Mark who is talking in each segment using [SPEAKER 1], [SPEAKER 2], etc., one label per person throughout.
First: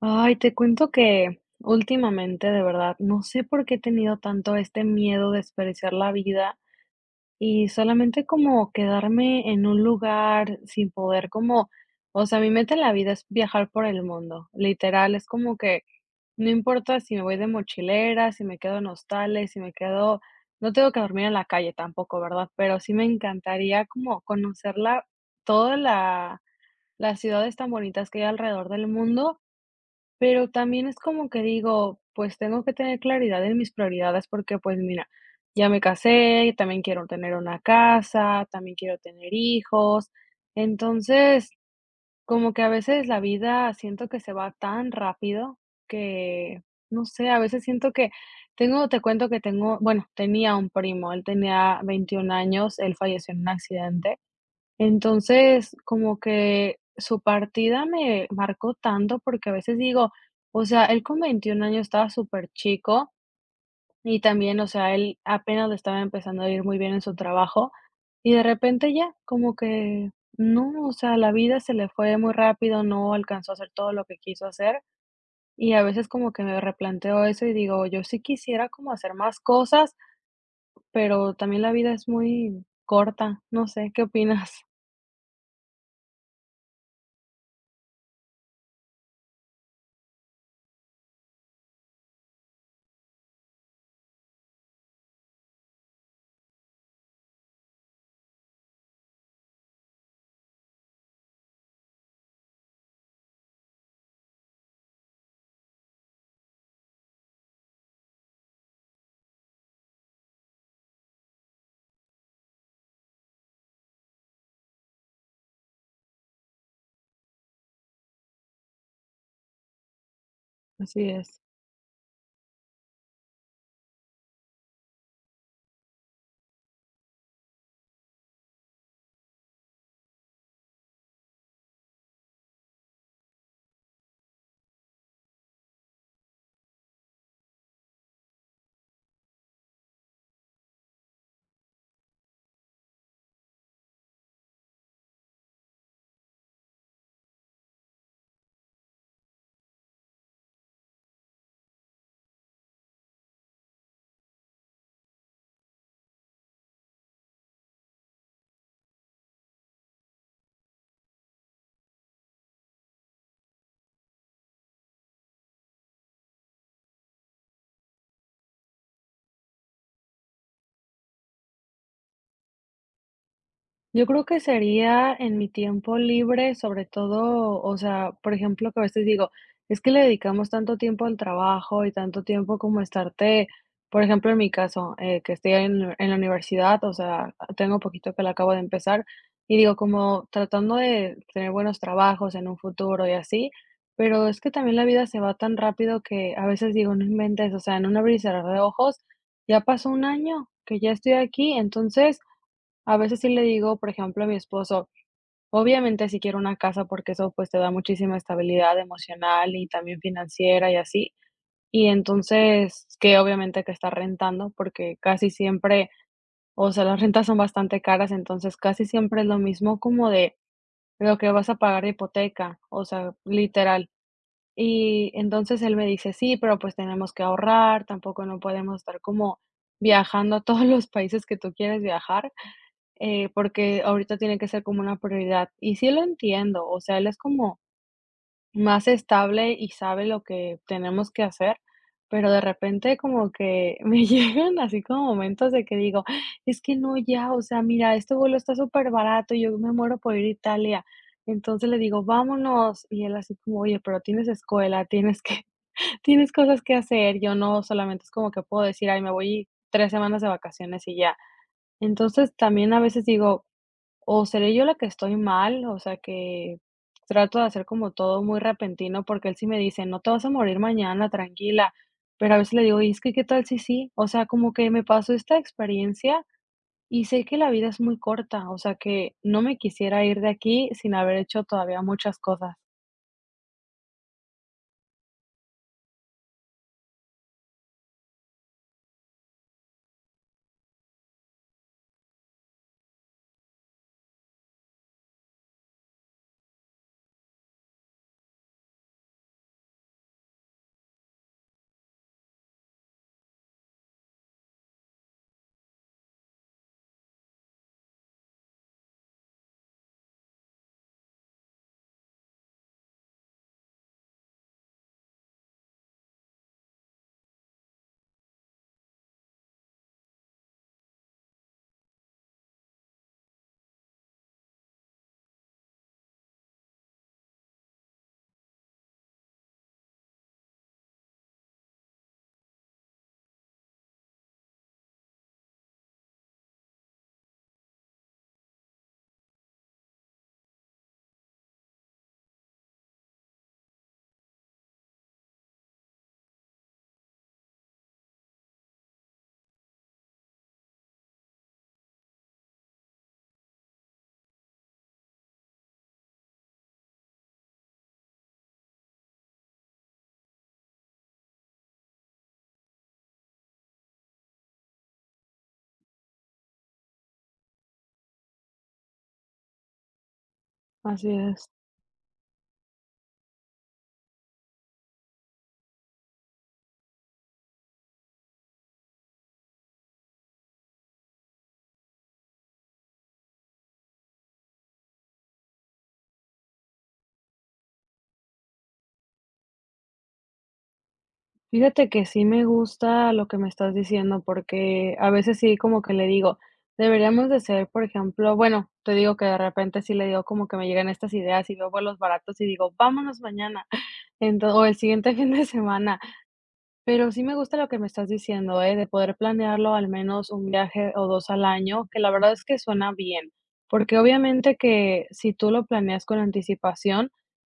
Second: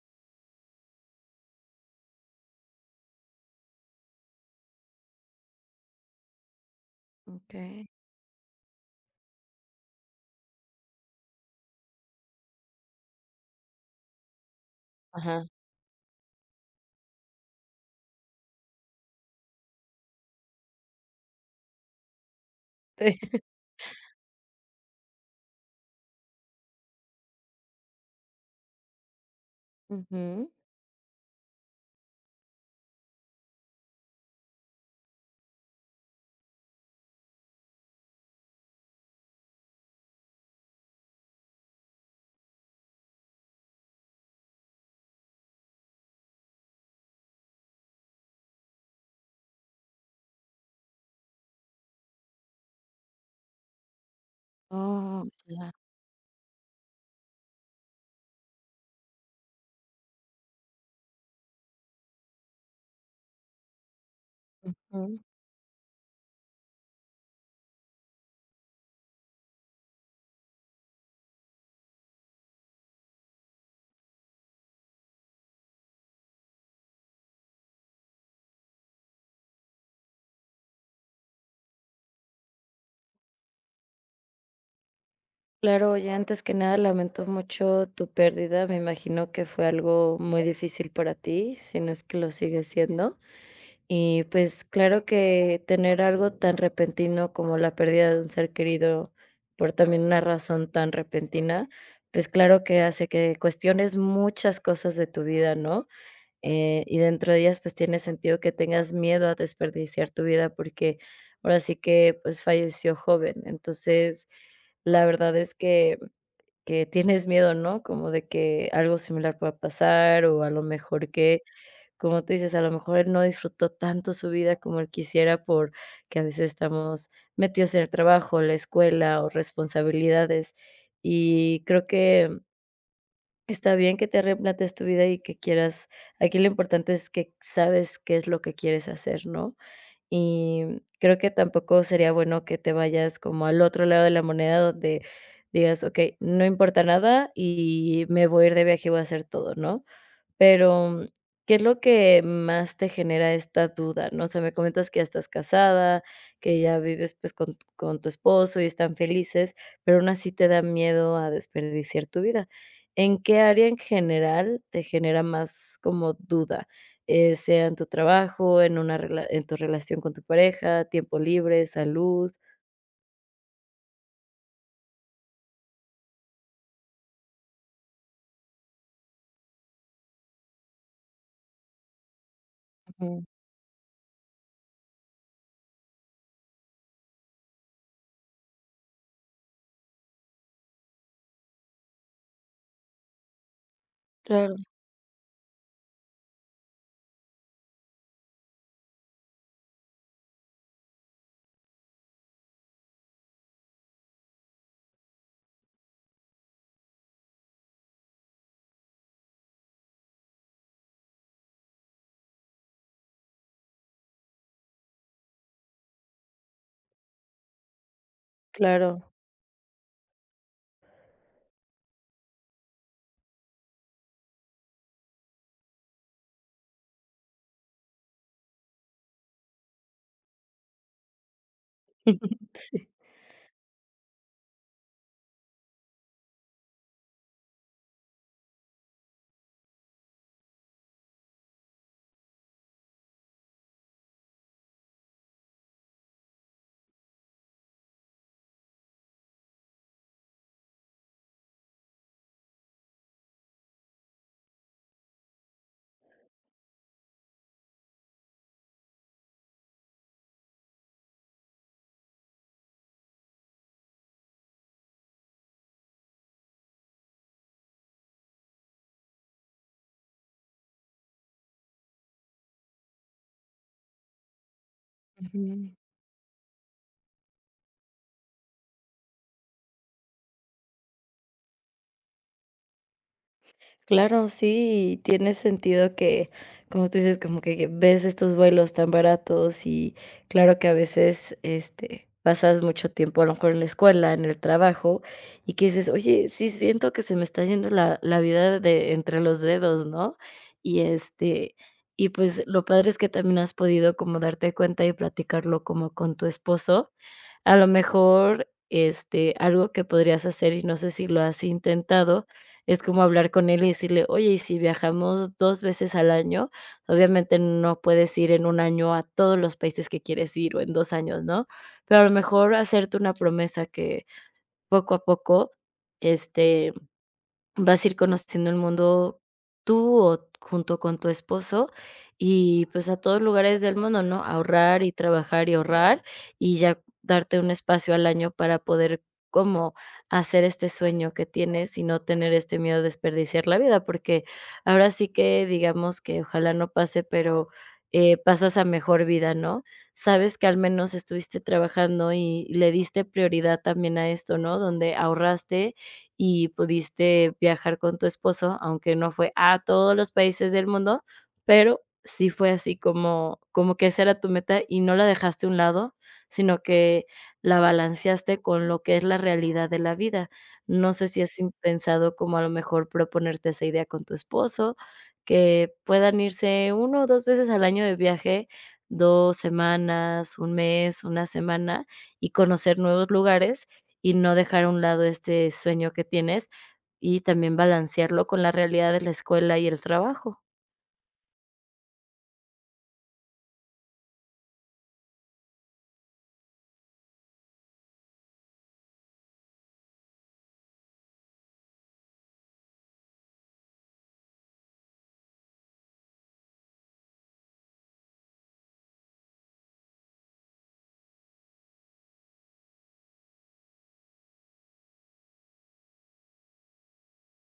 [SPEAKER 1] Ay, te cuento que últimamente, de verdad, no sé por qué he tenido tanto este miedo de desperdiciar la vida y
[SPEAKER 2] Okay.
[SPEAKER 1] solamente como quedarme en un lugar sin poder como, o sea, mi meta en la vida es viajar por el mundo, literal, es
[SPEAKER 2] Ajá.
[SPEAKER 1] como que no importa si me voy de mochilera, si me quedo en hostales, si me quedo, no tengo que dormir en la calle tampoco, ¿verdad? Pero sí me
[SPEAKER 2] Sí.
[SPEAKER 1] encantaría como conocerla toda la, las ciudades tan bonitas que hay alrededor del mundo, pero
[SPEAKER 2] Ujú.
[SPEAKER 1] también es como que digo, pues tengo que tener claridad en mis prioridades porque, pues mira, ya me casé, también quiero tener una casa, también quiero tener hijos. Entonces, como que a veces la vida siento que se va tan rápido que, no sé, a veces siento que tengo, te cuento que tengo, bueno, tenía un primo, él tenía 21 años, él falleció en un accidente.
[SPEAKER 2] Oh, ya.
[SPEAKER 1] Entonces, como que su partida me marcó tanto, porque a veces digo, o sea, él con 21 años estaba súper chico y también, o sea, él
[SPEAKER 2] Mm.
[SPEAKER 1] apenas le estaba empezando a ir muy bien en su trabajo y de repente ya, como que no, o sea, la vida se le fue muy rápido, no alcanzó a hacer todo lo que quiso hacer y a veces como que me replanteo eso y digo, yo sí quisiera como hacer más cosas, pero también la vida es muy corta, no sé, ¿qué opinas?
[SPEAKER 2] Claro, oye, antes que nada, lamento mucho tu pérdida. Me imagino que fue algo muy difícil para ti, si no es que lo sigue siendo. Y, pues, claro que tener algo tan repentino como la pérdida de un ser querido por también una razón tan repentina, pues, claro que hace que cuestiones muchas cosas de tu vida, ¿no? Y dentro de ellas, pues, tiene sentido que tengas miedo a desperdiciar tu vida porque ahora sí que, pues, falleció joven. Entonces, la verdad es que tienes miedo, ¿no? Como de que algo similar pueda pasar o a lo
[SPEAKER 1] Así
[SPEAKER 2] mejor
[SPEAKER 1] es.
[SPEAKER 2] que, como tú dices, a lo mejor él no disfrutó tanto su vida como él quisiera por que a veces estamos metidos en el trabajo, la escuela o responsabilidades. Y creo que está bien que te replantes tu vida y que quieras, aquí lo importante es que sabes qué es lo que quieres hacer, ¿no? Y creo que tampoco sería bueno que te vayas como al otro lado de la moneda donde digas: "Okey, no importa nada y me voy a ir de viaje y voy a hacer todo", ¿no? Pero, ¿qué es lo que más te genera esta duda?, ¿no? O sea, me comentas que ya estás casada, que ya vives, pues, con tu esposo y están felices, pero aún así te da miedo a desperdiciar tu vida. ¿En qué área en general te genera más como duda? Sea en tu trabajo, en tu relación con tu pareja, tiempo libre, salud.
[SPEAKER 1] Yo creo que sería en mi tiempo libre, sobre todo, o sea, por ejemplo, que a veces digo, es que le dedicamos tanto tiempo al trabajo y tanto tiempo como
[SPEAKER 2] Ujú,
[SPEAKER 1] estarte, por ejemplo, en mi caso, que estoy en la universidad, o sea, tengo poquito que la acabo de empezar y digo, como tratando de tener buenos trabajos en un futuro y así, pero es que
[SPEAKER 2] claro,
[SPEAKER 1] también la vida se va tan rápido que a veces digo, no inventes, o sea, en un abrir y cerrar de ojos, ya pasó un año que ya estoy aquí, entonces... A veces sí le digo, por ejemplo, a mi esposo, obviamente sí quiero una casa porque eso pues te da muchísima estabilidad emocional y también financiera y así. Y entonces, que obviamente que está rentando porque casi siempre, o sea, las rentas son bastante caras, entonces casi
[SPEAKER 2] claro.
[SPEAKER 1] siempre es lo mismo como de lo que vas a pagar de hipoteca, o sea, literal. Y entonces él me dice: "Sí, pero pues tenemos que ahorrar, tampoco no podemos estar como viajando a todos los países que tú quieres viajar,
[SPEAKER 2] Sí.
[SPEAKER 1] porque ahorita tiene que ser como una prioridad". Y sí lo entiendo, o sea, él es como más estable y sabe lo que tenemos que hacer, pero de repente como que me llegan así como momentos de que digo, es que no, ya, o sea, mira, este vuelo está súper barato y yo me muero por ir a Italia. Entonces le digo, vámonos. Y él así como, oye, pero tienes escuela, tienes que, tienes cosas que hacer. Yo no solamente es como que puedo decir, ay, me voy 3 semanas de vacaciones y ya. Entonces también a veces digo, o seré yo la que estoy mal, o sea, que trato de hacer como todo muy repentino, porque él sí me dice: "No te vas a morir mañana, tranquila". Pero a veces le digo: "Y es que, ¿qué tal si sí?". O sea, como que me pasó esta experiencia y sé que la vida es muy corta, o sea, que no me quisiera ir de aquí sin haber hecho todavía muchas cosas.
[SPEAKER 2] Claro, sí, y tiene sentido que, como tú dices, como que ves estos vuelos tan baratos y claro que a veces, este, pasas mucho tiempo a lo mejor en la escuela, en el trabajo, y que dices, oye, sí siento que se me está yendo la vida de entre los dedos, ¿no? Y este, y pues lo padre es que también has podido como darte cuenta y platicarlo como con tu esposo. A lo mejor, este, algo que podrías hacer, y no sé si lo has intentado, es como hablar con él y decirle: "Oye, y si viajamos 2 veces al año", obviamente no puedes ir en un año a todos los países que quieres ir o en 2 años, ¿no? Pero a lo mejor hacerte una promesa que poco a poco, este, vas a ir conociendo el mundo tú o junto con tu esposo y pues a todos lugares del mundo, ¿no? Ahorrar y trabajar y ahorrar y ya darte un espacio al año para poder como hacer este sueño que tienes y no tener este miedo de desperdiciar la vida, porque ahora sí que digamos que ojalá no pase, pero pasas a mejor vida, ¿no? Sabes que al menos estuviste trabajando y le diste prioridad también a esto, ¿no? Donde ahorraste y pudiste viajar con tu esposo, aunque no fue a todos los países del mundo, pero sí fue así como que esa era tu meta y no la dejaste a un lado, sino que la balanceaste con lo que es la realidad de la vida. No
[SPEAKER 1] Así
[SPEAKER 2] sé si has
[SPEAKER 1] es.
[SPEAKER 2] in pensado como a lo mejor proponerte esa idea con tu esposo, que puedan irse uno o 2 veces al año de viaje, 2 semanas, un mes, una semana, y conocer nuevos lugares, y no dejar a un lado este sueño que tienes, y también balancearlo con la realidad de la escuela y el trabajo.
[SPEAKER 1] Fíjate que sí me gusta lo que me estás diciendo, porque a veces sí como que le digo, deberíamos de ser, por ejemplo, bueno, te digo que de repente sí le digo como que me llegan estas ideas y veo vuelos baratos y digo, vámonos mañana, entonces o el siguiente fin de semana. Pero sí me gusta lo que me estás diciendo, ¿eh? De poder planearlo al menos un viaje o dos al año, que la verdad es que suena bien, porque obviamente que si tú lo planeas con anticipación,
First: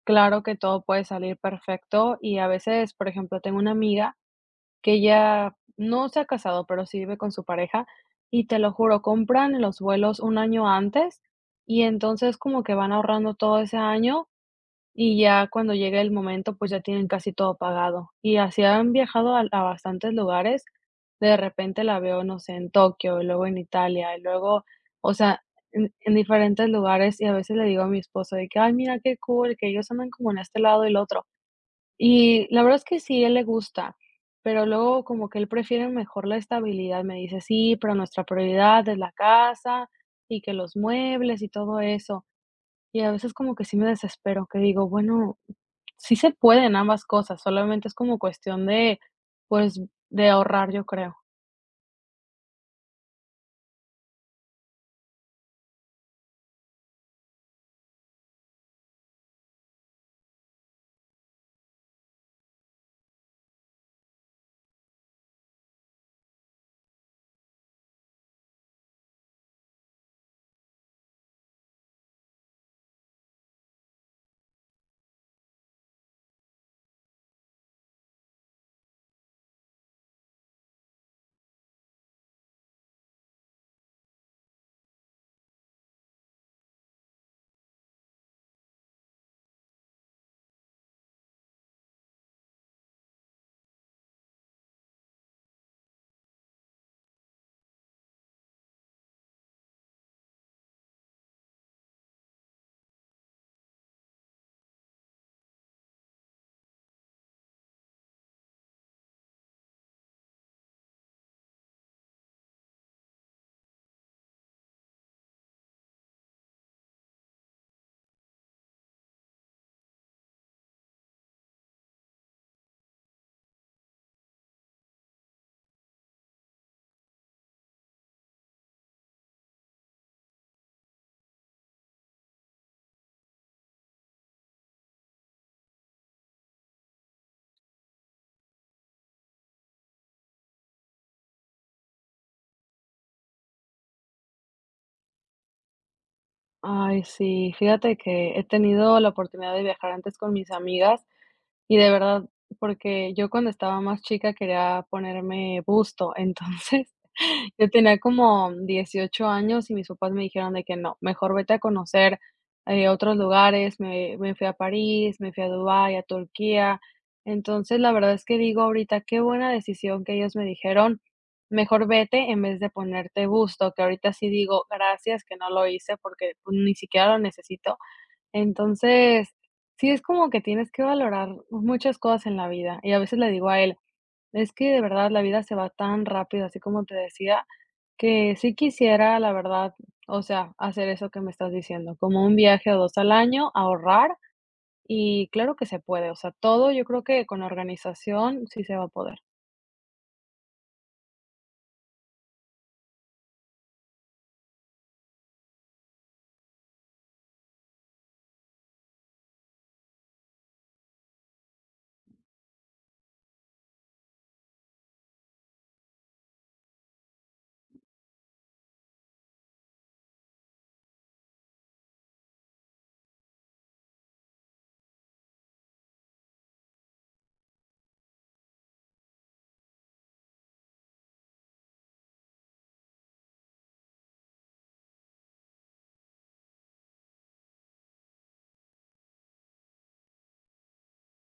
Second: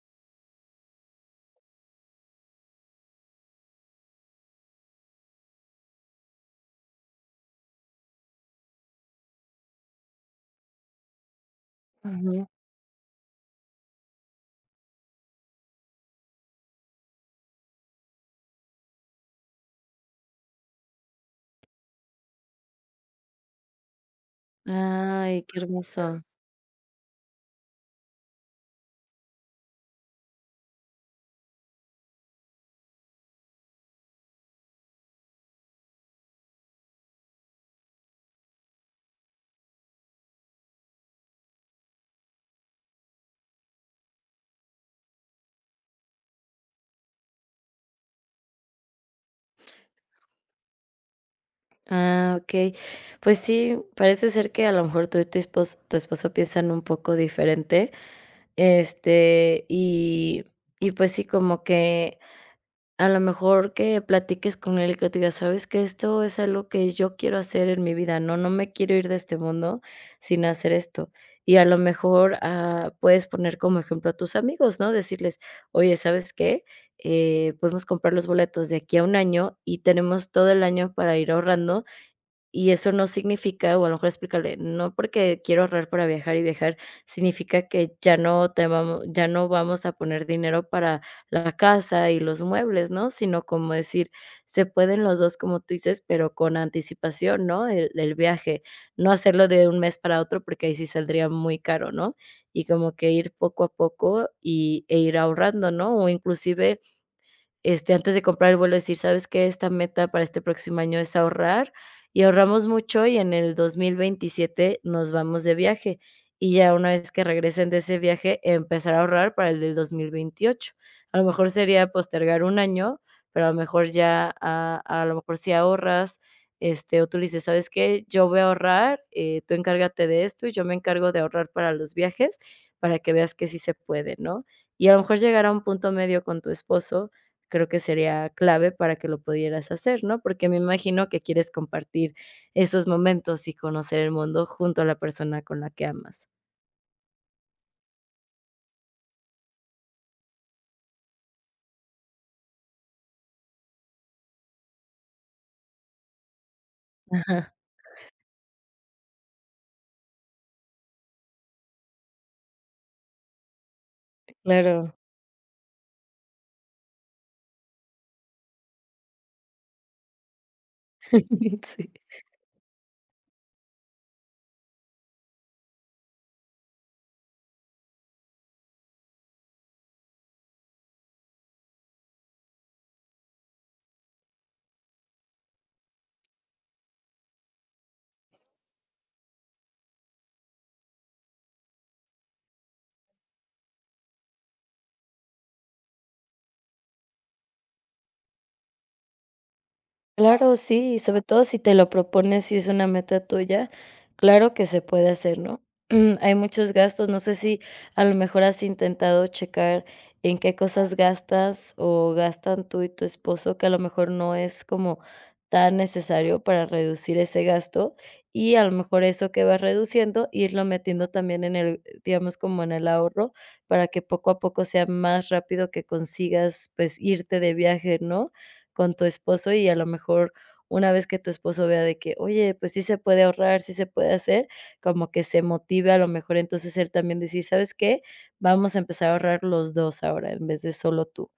[SPEAKER 1] claro que todo puede salir perfecto y a veces, por ejemplo, tengo una amiga que ya no se ha casado, pero sí vive con su pareja, y te lo juro, compran los vuelos un año antes, y entonces
[SPEAKER 2] Ujú.
[SPEAKER 1] como que van ahorrando todo ese año, y ya cuando llegue el momento, pues ya tienen casi todo pagado. Y así han viajado a bastantes lugares. De repente la veo, no sé, en Tokio, y luego en Italia, y luego, o sea,
[SPEAKER 2] Ay, qué
[SPEAKER 1] en
[SPEAKER 2] hermoso.
[SPEAKER 1] diferentes lugares, y a veces le digo a mi esposo de que: "Ay, mira qué cool, que ellos andan como en este lado y el otro". Y la verdad es que sí, él le gusta, pero luego como que él prefiere mejor la estabilidad. Me dice, sí, pero nuestra prioridad es la casa y que los muebles y todo eso. Y a veces como que sí me desespero, que digo, bueno, sí se pueden ambas cosas, solamente es como cuestión de, pues, de ahorrar, yo creo.
[SPEAKER 2] Ah, okey. Pues sí, parece ser que a lo mejor tú y tu esposo piensan un poco diferente, este, y pues sí, como que a lo mejor que platiques con él y que te diga: "¿Sabes que esto es algo que yo quiero hacer en mi vida, no me quiero ir de este mundo sin hacer esto". Y a lo mejor, ah, puedes poner como ejemplo a tus amigos, ¿no? Decirles: "Oye, ¿sabes qué? Podemos comprar los boletos de aquí a un año y tenemos todo el año para ir ahorrando y eso no significa, o a lo mejor explicarle, no porque quiero ahorrar para viajar y viajar, significa que ya no vamos a poner dinero para la casa y los muebles, ¿no? Sino como decir, se pueden los 2 como tú dices, pero con anticipación, ¿no? El viaje, no hacerlo de un mes para otro, porque ahí sí saldría muy caro, ¿no? Y como que ir poco a poco y ir ahorrando, ¿no? O inclusive este, antes de comprar el vuelo, decir: "¿Sabes qué? Esta meta para este próximo año es ahorrar", y ahorramos mucho, y en el 2027 nos vamos de viaje, y ya una vez que regresen de ese viaje, empezar a ahorrar para el del 2028. A lo mejor sería postergar un año, pero a lo mejor ya a lo mejor si ahorras, este, o tú le dices: "¿Sabes qué? Yo voy a ahorrar, tú encárgate de esto, y yo me encargo de ahorrar para los viajes", para que veas que sí se puede, ¿no? Y a lo mejor llegar a un punto medio con tu esposo, creo que sería clave para que lo pudieras hacer, ¿no? Porque me imagino que quieres compartir esos momentos y conocer el mundo junto a la persona con la que amas.
[SPEAKER 1] Ay, sí, fíjate que he tenido la oportunidad de viajar antes con mis amigas. Y de verdad, porque yo cuando estaba más chica quería ponerme busto, entonces
[SPEAKER 2] Ajá,
[SPEAKER 1] yo tenía como 18 años y mis papás me dijeron de que no, mejor vete a conocer, otros lugares, me fui a
[SPEAKER 2] claro.
[SPEAKER 1] París, me fui a Dubái, a Turquía. Entonces, la verdad es que digo ahorita, qué buena decisión que ellos me dijeron: "Mejor
[SPEAKER 2] Sí.
[SPEAKER 1] vete en vez de ponerte busto", que ahorita sí digo: "Gracias que no lo hice", porque, pues, ni siquiera lo necesito. Entonces, sí es como que tienes que valorar muchas cosas en la vida. Y a veces le digo a él, es que de verdad la vida se va tan rápido, así como te decía, que sí quisiera, la verdad, o sea, hacer eso que me estás diciendo, como un viaje o dos al año, ahorrar y claro que se puede, o sea, todo yo creo que con organización sí se va a poder.
[SPEAKER 2] Claro, sí, y sobre todo si te lo propones, si es una meta tuya, claro que se puede hacer, ¿no? Hay muchos gastos, no sé si a lo mejor has intentado checar en qué cosas gastas o gastan tú y tu esposo, que a lo mejor no es como tan necesario para reducir ese gasto y a lo mejor eso que vas reduciendo, irlo metiendo también en el, digamos, como en el ahorro para que poco a poco sea más rápido que consigas pues irte de viaje, ¿no? Con tu esposo y a lo mejor una vez que tu esposo vea de que, oye, pues sí se puede ahorrar, sí se puede hacer, como que se motive a lo mejor entonces él también decir, ¿sabes qué? Vamos a empezar a ahorrar los 2 ahora en vez de solo tú.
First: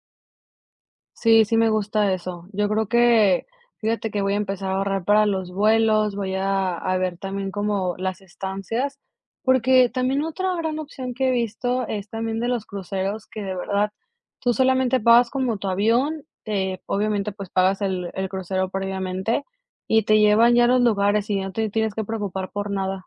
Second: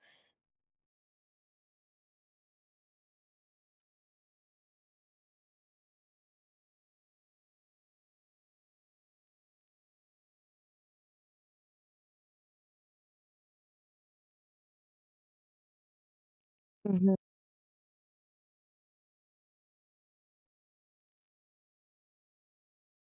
[SPEAKER 1] Sí, sí me gusta eso. Yo creo que, fíjate que voy a empezar a ahorrar para los vuelos, voy a ver también como las estancias, porque también otra gran opción que he visto es también de los cruceros, que de verdad tú solamente pagas como tu avión, obviamente pues pagas el crucero previamente y te llevan ya a los lugares y no te tienes que preocupar por nada.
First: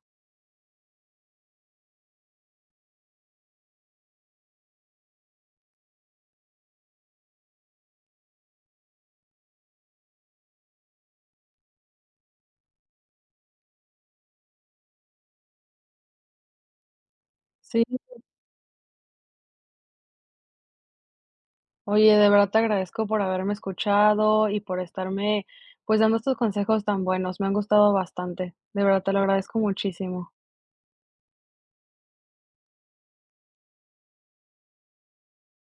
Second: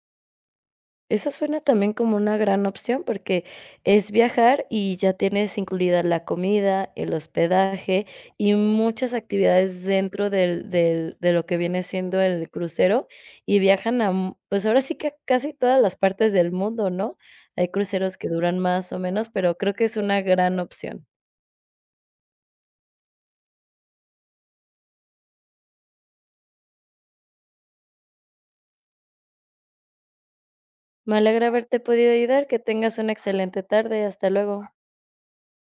[SPEAKER 2] Eso suena también como una gran opción, porque es viajar y ya tienes incluida la comida, el hospedaje y muchas actividades dentro del del de lo que viene siendo el crucero, y viajan a m pues, ahora sí que a casi todas las partes del mundo, ¿no? Hay
[SPEAKER 1] Sí.
[SPEAKER 2] cruceros que duran más o menos, pero creo que es una gran opción.
[SPEAKER 1] Oye, de verdad te agradezco por haberme escuchado y por estarme, pues, dando estos consejos tan buenos. Me han gustado bastante. De verdad te lo agradezco muchísimo.
[SPEAKER 2] Me alegra haberte podido ayudar, que tengas una excelente tarde, hasta luego.